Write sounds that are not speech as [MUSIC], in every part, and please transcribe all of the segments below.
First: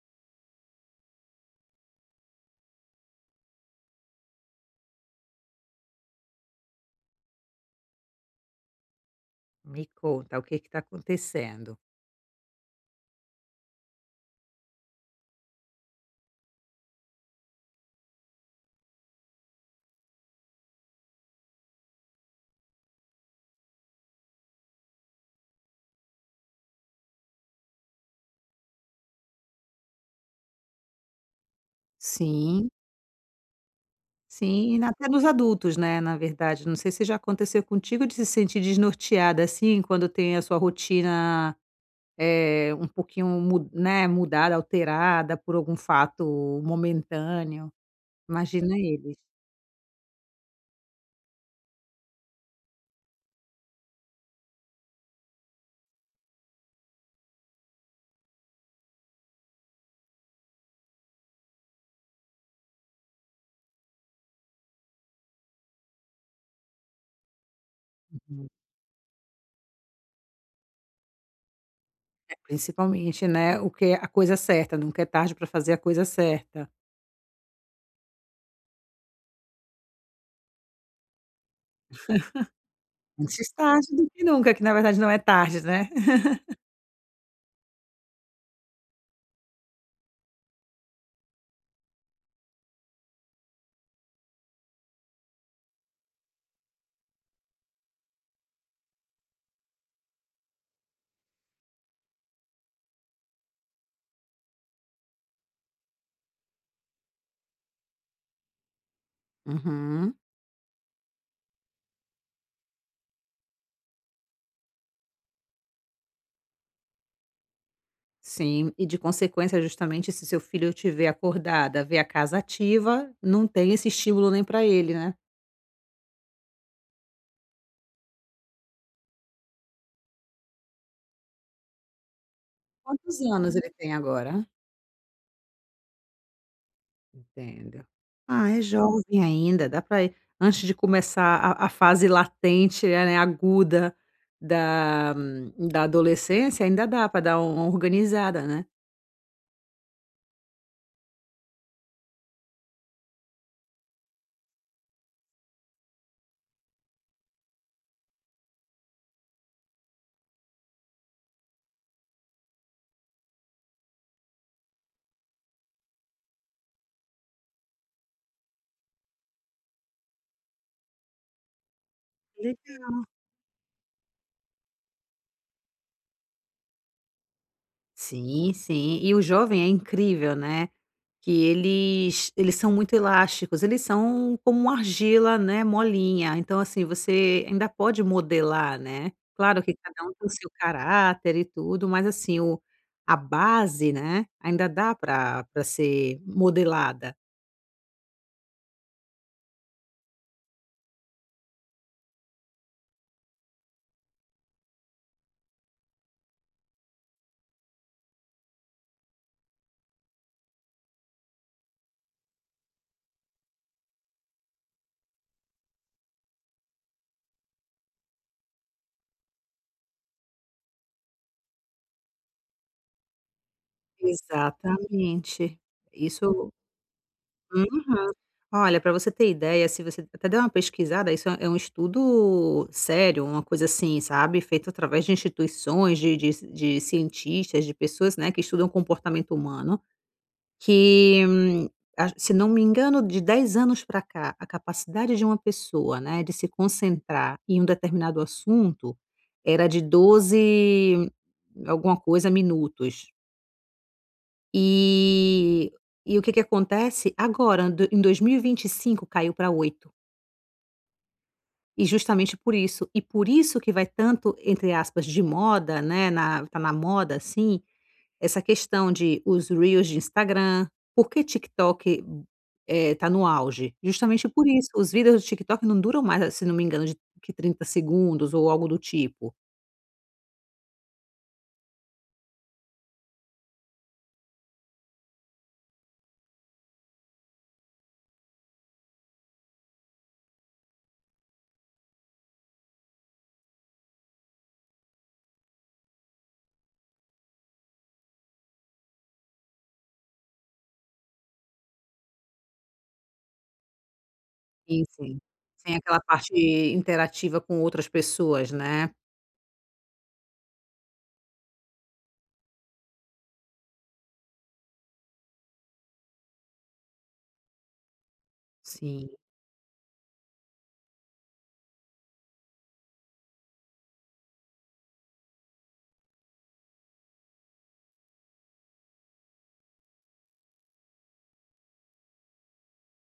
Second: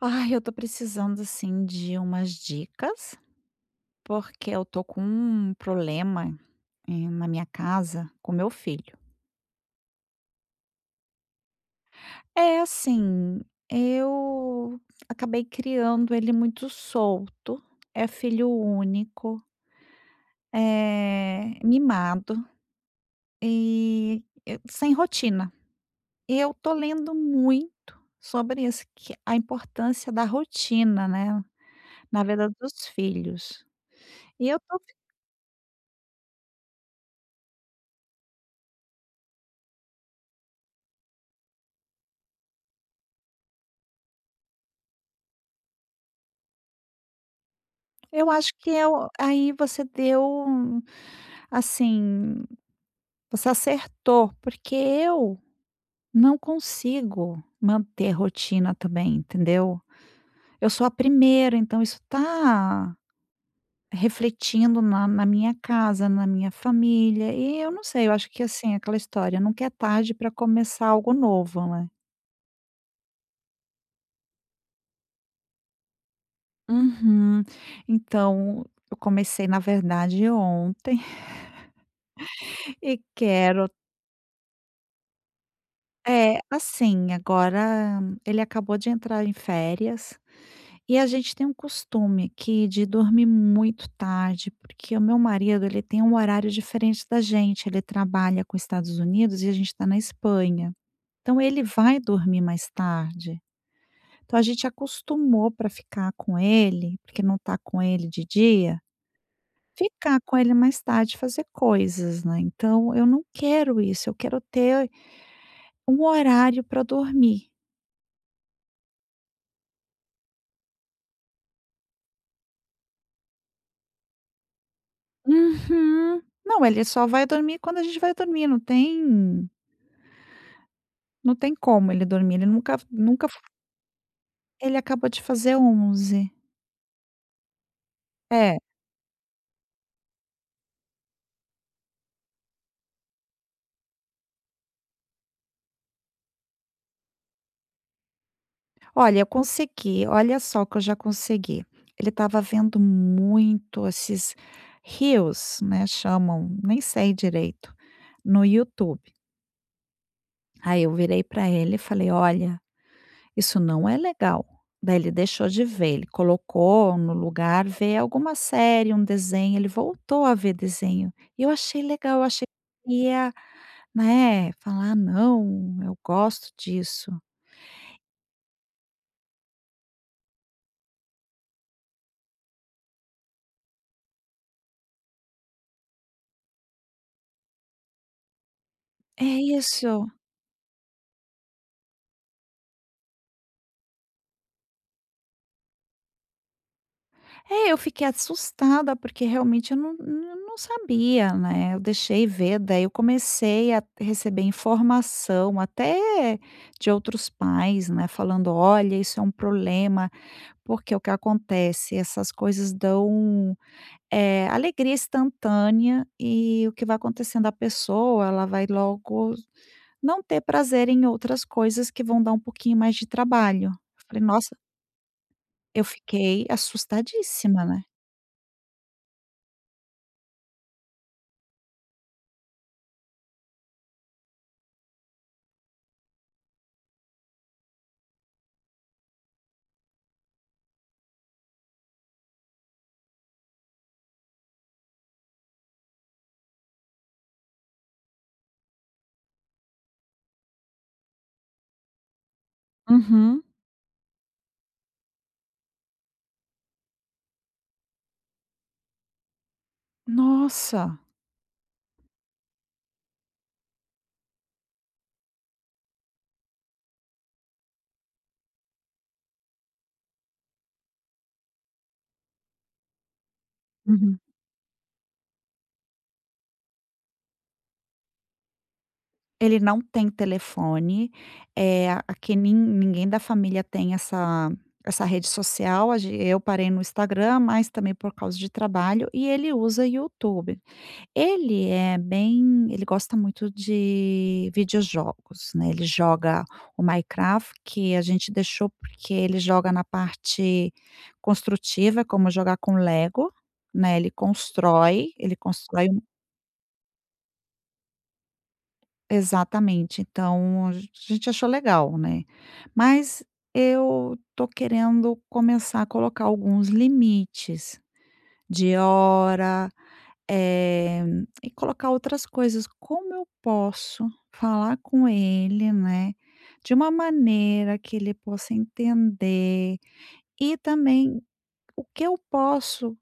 Ai, eu tô precisando assim de umas dicas, porque eu tô com um problema na minha casa com meu filho. Me conta, o que está acontecendo? É assim, eu acabei criando ele muito solto, é filho único, é mimado e sem rotina. Eu tô lendo muito sobre isso, que a importância da rotina, né, na vida Sim, dos filhos. E eu sim, e tô na até nos adultos, né, na verdade, não sei se já aconteceu contigo de se sentir desnorteada, assim, quando tem a sua rotina, um pouquinho mudada, alterada por algum fato momentâneo, Eu acho que imagina eu eles. aí um- assim, você acertou, porque eu não consigo manter rotina também, entendeu. Eu sou a primeira, então isso tá refletindo na minha casa, na minha família, e eu não sei, eu acho que, Uhum. assim, aquela história, nunca é tarde para começar algo novo, né. É, principalmente, né, o que é a coisa certa, nunca é tarde para fazer a coisa certa. Uhum. Então, eu comecei, na verdade, ontem [LAUGHS] e Antes quero tarde do que nunca, que na verdade não é tarde, né. [LAUGHS] assim, agora ele acabou de entrar em férias e a gente tem um costume aqui de dormir muito tarde, porque o meu marido, ele tem um horário diferente da gente, ele trabalha com os Estados Unidos e a gente está na Espanha. Então ele vai dormir mais tarde. Então a gente acostumou para ficar com ele, porque não está com ele de dia, Uhum. ficar com ele mais tarde, fazer coisas, né. Então eu não quero isso, eu quero ter um horário para dormir. Sim, e de consequência, justamente, se seu filho te vê acordada, vê a casa ativa, não tem esse estímulo nem para ele, né. Uhum. Não, ele só vai dormir quando a gente vai dormir, não tem como ele dormir. Ele nunca Quantos nunca anos ele tem agora? Ele acabou de fazer 11. Entendo. Ah, É. é jovem ainda, dá para antes de começar a fase latente, é, né, aguda da da adolescência, ainda dá para dar uma organizada, né. Olha, eu consegui, olha só o que eu já consegui. Ele estava vendo muito esses reels, né, chamam, nem sei direito, no YouTube. Aí eu virei para ele e falei: "Olha, isso não é legal." Daí ele deixou de ver, ele colocou no lugar ver alguma série, um desenho, ele voltou a ver desenho. E eu achei legal, eu achei que ia, né, falar: "Não, eu gosto disso." Sim, sim. E o jovem é incrível, né. Que eles são muito elásticos, eles são como uma argila, né, molinha, então assim, você ainda pode modelar, né. É Claro que cada isso. um tem o seu caráter e tudo, mas assim, o a base, né, ainda dá para pra ser modelada. É, eu fiquei assustada, porque realmente eu não sabia, né, eu deixei ver, daí eu comecei a receber informação até de outros pais, né, falando: "Olha, isso é um problema. Porque o que acontece, essas coisas dão, alegria instantânea, e o que vai acontecendo, a pessoa ela vai logo não ter prazer em outras coisas que vão dar um pouquinho mais de trabalho." Eu falei: "Nossa", Exatamente. eu fiquei Isso assustadíssima, hum? né. Olha, para você ter ideia, se você até der uma pesquisada, isso é um estudo sério, uma coisa assim, sabe, feito através de instituições, de cientistas, de pessoas, né, que estudam comportamento humano, que, a se não me engano, de 10 anos para cá, a capacidade de uma pessoa, né, de se concentrar em um determinado assunto, era de 12, alguma coisa minutos. Uhum. E o que que acontece? Agora, do em 2025 caiu para 8. Nossa. E justamente por isso, e por isso que vai tanto, entre aspas, de moda, né, na tá na moda, assim, essa questão de os reels de Instagram. Por que TikTok, tá no auge? Uhum. Justamente por isso, os vídeos do TikTok não duram mais, se não me engano, de que 30 segundos ou algo do tipo. Ele não tem telefone, é aqui ninguém da família tem essa rede social, a gen eu parei no Instagram, mas também por causa de trabalho, e ele usa YouTube. Ele é bem ele gosta muito de videojogos, né, ele joga o Minecraft, que a gente deixou, porque ele joga na parte construtiva, como jogar com Lego, né, Sim, sim. ele Sem constrói um aquela parte interativa com outras pessoas, né. exatamente, então a gente achou legal, né. Mas eu tô querendo começar a colocar alguns limites de Sim. hora. Eh, e colocar outras coisas. Como eu posso falar com ele, né, de uma maneira que ele possa entender, e também o que eu posso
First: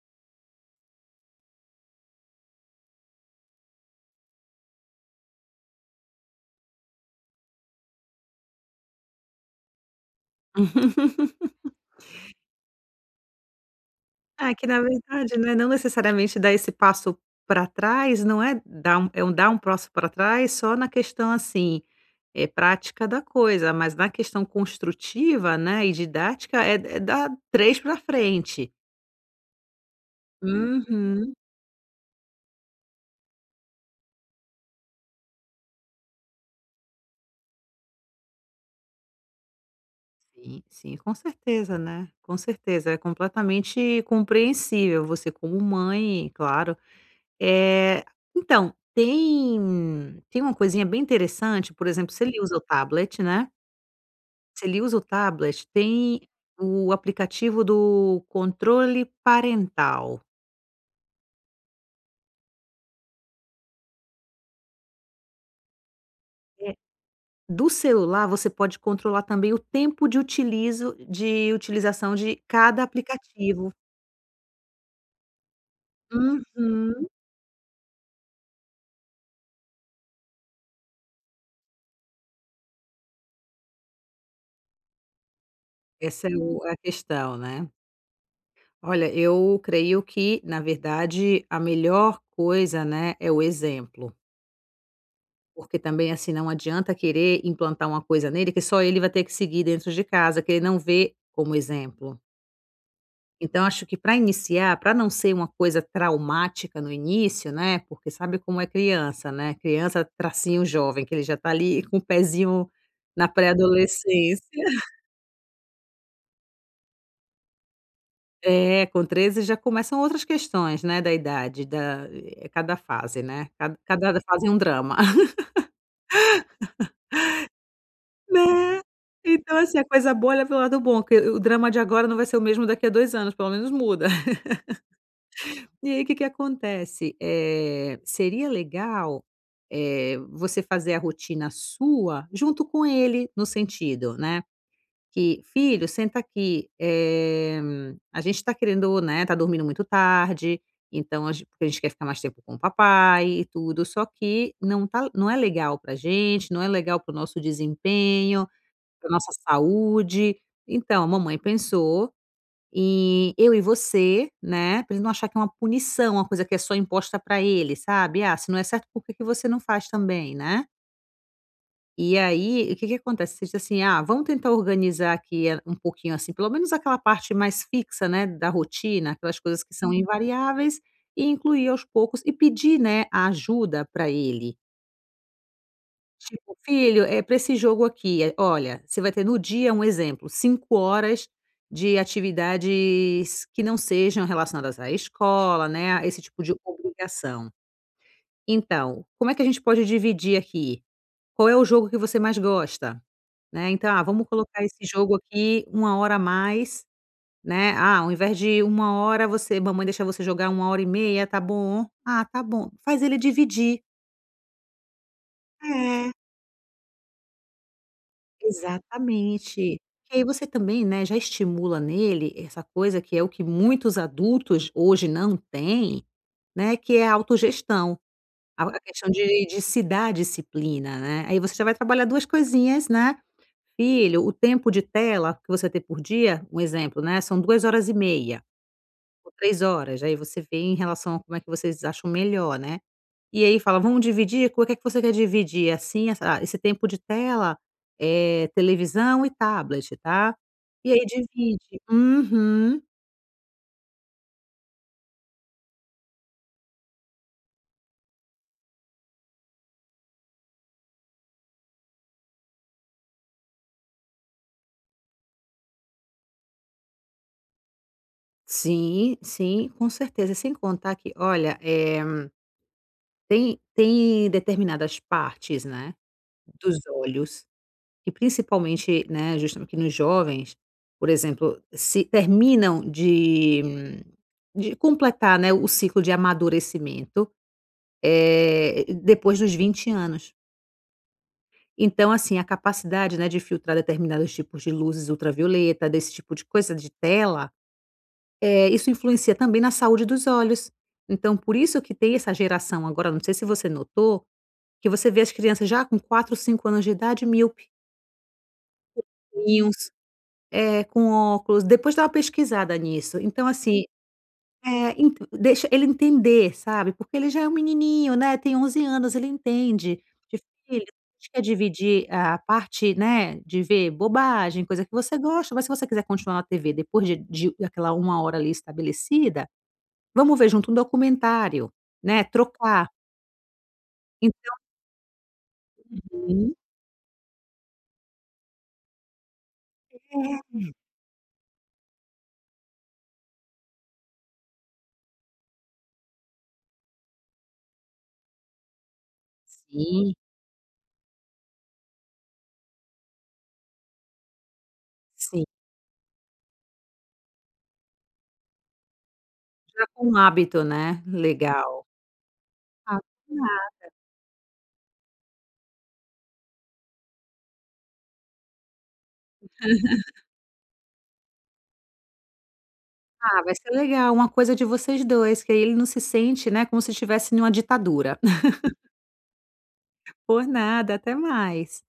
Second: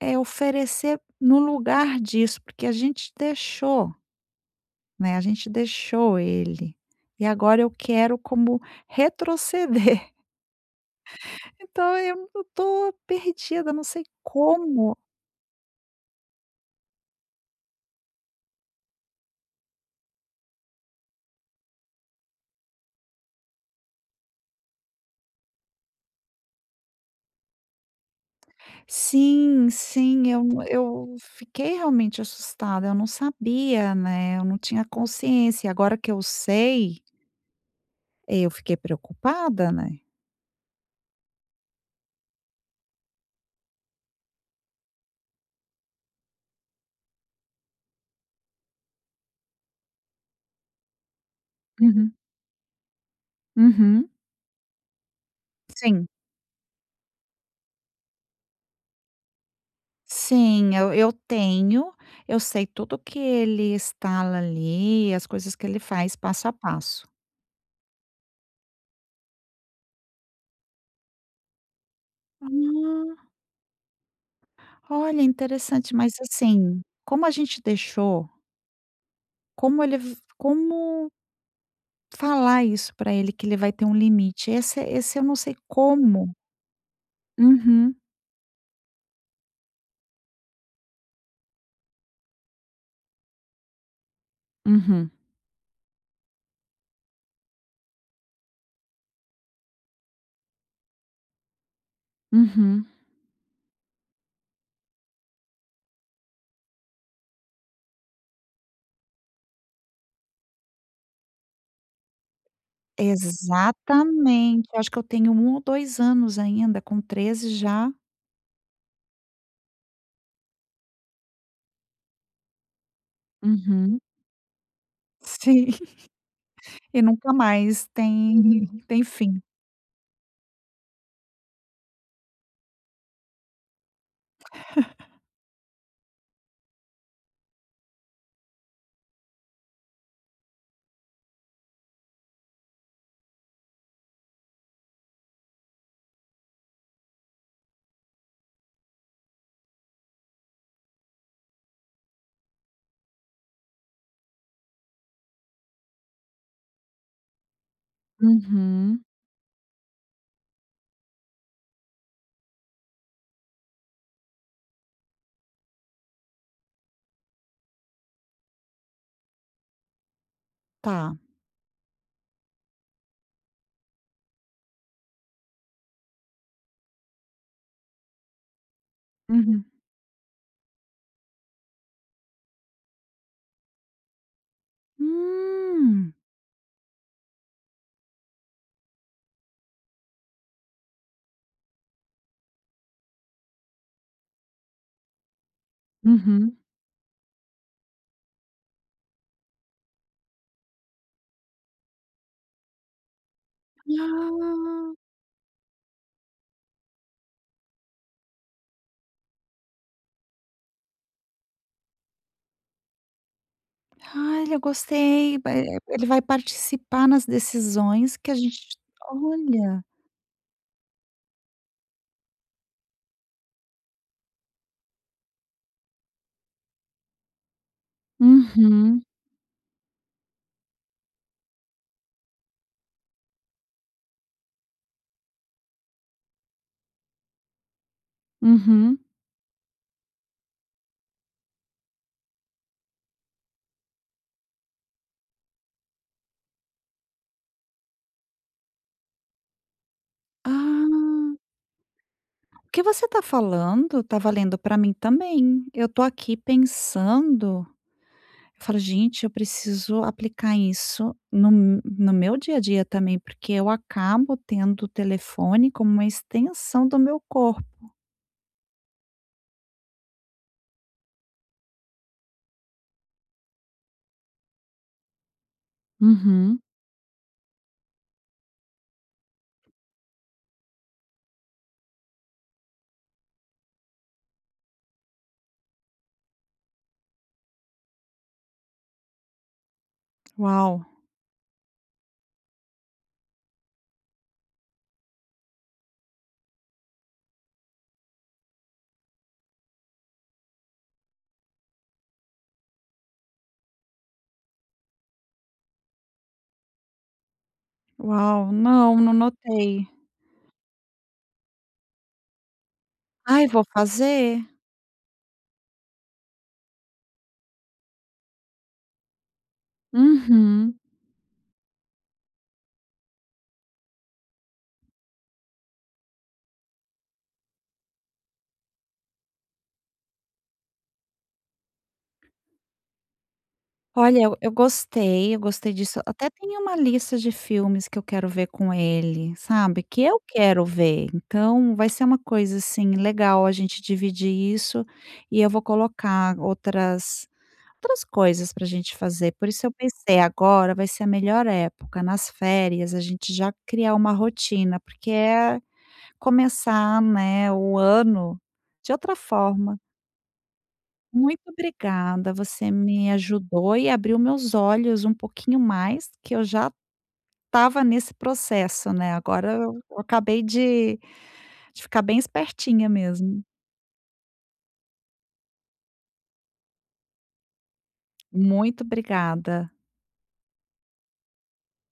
é oferecer no lugar disso, porque a gente deixou, né, a gente deixou ele e agora eu quero como retroceder. [LAUGHS] [LAUGHS] Então eu tô perdida, não sei Ah, que na como. verdade, né, não necessariamente dar esse passo para trás, não é dar um passo para trás só na questão, assim, é prática da coisa, mas na questão construtiva, né, e didática é dar 3 para frente. Sim, sim, eu n Hum. eu Uhum. fiquei realmente assustada, eu não sabia, né, eu não tinha consciência, agora que eu sei, eu fiquei preocupada, né. Sim, sim, com certeza, né, com certeza, é completamente compreensível você como mãe, claro. Eh, então, tem uma coisinha bem interessante, por exemplo, Uhum, se ele usa o tablet, né. uhum. Se ele usa o tablet, Sim, tem o aplicativo do controle parental. sim, eu tenho, eu sei tudo que ele instala ali, as coisas que ele faz passo a É, passo. do celular, você pode controlar também o tempo de utilizo de utilização de cada Ah, aplicativo. olha, interessante, mas assim, Uhum. como a gente deixou, como falar isso pra ele que ele vai ter um limite. Esse eu não sei Essa como. é o a questão, né. Uhum. Olha, eu creio que, na verdade, a melhor coisa, né, é o exemplo, Uhum, porque também, assim, não adianta querer implantar uma coisa nele que só ele vai ter que seguir dentro de casa, que ele não vê como exemplo. uhum. Então acho que para iniciar, para não ser uma coisa traumática no início, né, porque sabe como é criança, né, criança tracinho jovem, que ele já está ali com o pezinho na pré-adolescência. Exatamente, eu acho [LAUGHS] que eu tenho 1 ou 2 anos ainda, com 13 já. É, com 13 já começam outras questões, né, da idade, da é cada fase, né, cada Uhum. cada fase é um drama, [LAUGHS] Sim, [LAUGHS] e nunca mais tem. né. Uhum. Tem fim. Então assim, a coisa boa leva o lado bom, que o drama de agora não vai ser o mesmo daqui a 2 anos, pelo menos muda. E aí, o que que acontece? Seria legal, você fazer a rotina sua junto com ele, no sentido, né, que: "Filho, senta aqui, eh, a gente tá querendo, né, tá dormindo muito tarde, então a gen porque a gente quer ficar mais tempo com o papai e tudo, só que não é legal pra gente, não é legal para o nosso desempenho, Uhum. pra nossa saúde. Então, a mamãe pensou e eu e você, né, pra ele não achar que é uma punição, uma coisa que é só imposta pra ele, sabe. Ah, se não é certo, por que que você não faz também, né?" Tá. E aí, o que que acontece? Você diz assim: "Ah, vamos tentar organizar aqui, eh, um pouquinho, assim, pelo menos aquela parte mais fixa, né, da rotina, aquelas coisas Uhum. que são Uhum. invariáveis e incluir aos poucos", e pedir, né, a ajuda para ele. Hum. Tipo: "Filho, é para esse jogo aqui, eh, olha, você vai ter no dia", um exemplo, 5 horas de atividades que não sejam relacionadas à escola, né, a esse tipo de Uhum. obrigação. "Então, como é que a gente pode dividir aqui? Qual é o jogo que você mais gosta?", né. "Então, ah, vamos colocar esse Ah, jogo aqui uma hora a mais", né. "Ah, ao invés de uma hora, você mamãe deixa você jogar uma hora e meia, tá bom?". "Ah, tá bom". Faz ele dividir. ai, eu gostei, vai ele É. vai participar nas decisões que a gente, Exatamente. olha. E aí você também, né, já estimula nele essa coisa que é o que muitos adultos hoje não têm, né, que é a autogestão, a Uhum, questão de se dar disciplina, né. Aí você já vai trabalhar 2 coisinhas, né: "Filho, o tempo de tela que você tem por dia", um exemplo, né, "são 2 horas e meia uhum. ou 3 horas", aí você vê em relação a como é que vocês acham melhor, né. E aí fala: "Vamos dividir? Com o que é que você quer dividir? É Assim, essa ah, esse tempo de tela, eh, televisão e tablet, tá?" E aí Ah, divide. o que Uhum. você está falando está valendo para mim também. Eu estou aqui pensando, eu falo: "Gente, eu preciso aplicar isso no meu dia a dia também", porque eu acabo tendo o telefone como uma extensão do meu corpo. Sim, sim, com certeza. Sem contar que, olha, eh, tem determinadas partes, né, Uhum. dos olhos que principalmente, né, justamente nos jovens, por exemplo, se terminam de completar, né, o ciclo de amadurecimento, eh, depois dos 20 anos. Uau, Então, assim, a capacidade, né, de filtrar determinados tipos de luzes ultravioleta, desse tipo de coisa, de tela, eh, isso influencia também na saúde dos olhos. Então, por isso que tem essa geração agora, não sei se você notou, que você vê as crianças já com 4 5 anos de idade míope, uau, não, não notei. miops, eh, com óculos. Depois dá uma pesquisada nisso. Ai, Então, vou assim, fazer. É, ent deixa ele entender, sabe, porque ele já é um menininho, né, tem 11 anos, ele entende de Uhum. filho, a gente quer dividir a parte, né, de ver bobagem, coisa que você gosta, mas se você quiser continuar na TV depois de daquela uma hora ali estabelecida, vamos ver junto um documentário, né, trocar. Olha, eu gostei, eu gostei disso. Até Uhum. tem uma lista de filmes que eu quero ver com ele, sabe, que eu É, quero ver. Então vai ser uma coisa, assim, legal a gente dividir isso, e eu vou colocar outras coisas para a gente fazer. Por isso eu sim, pensei, agora vai ser a melhor época, nas férias, a gente já criar uma rotina, porque sim, é começar, né, o ano de outra forma. já com um hábito, né, Muito legal. obrigada, você Ah, me ajudou e abriu meus olhos um pouquinho mais, que eu já estava nesse processo, né, agora eu acabei de ficar bem espertinha mesmo. ah, vai ser legal, uma coisa de vocês 2 que aí ele não se sente, né, como se estivesse em uma ditadura. Muito obrigada. Por nada, até mais.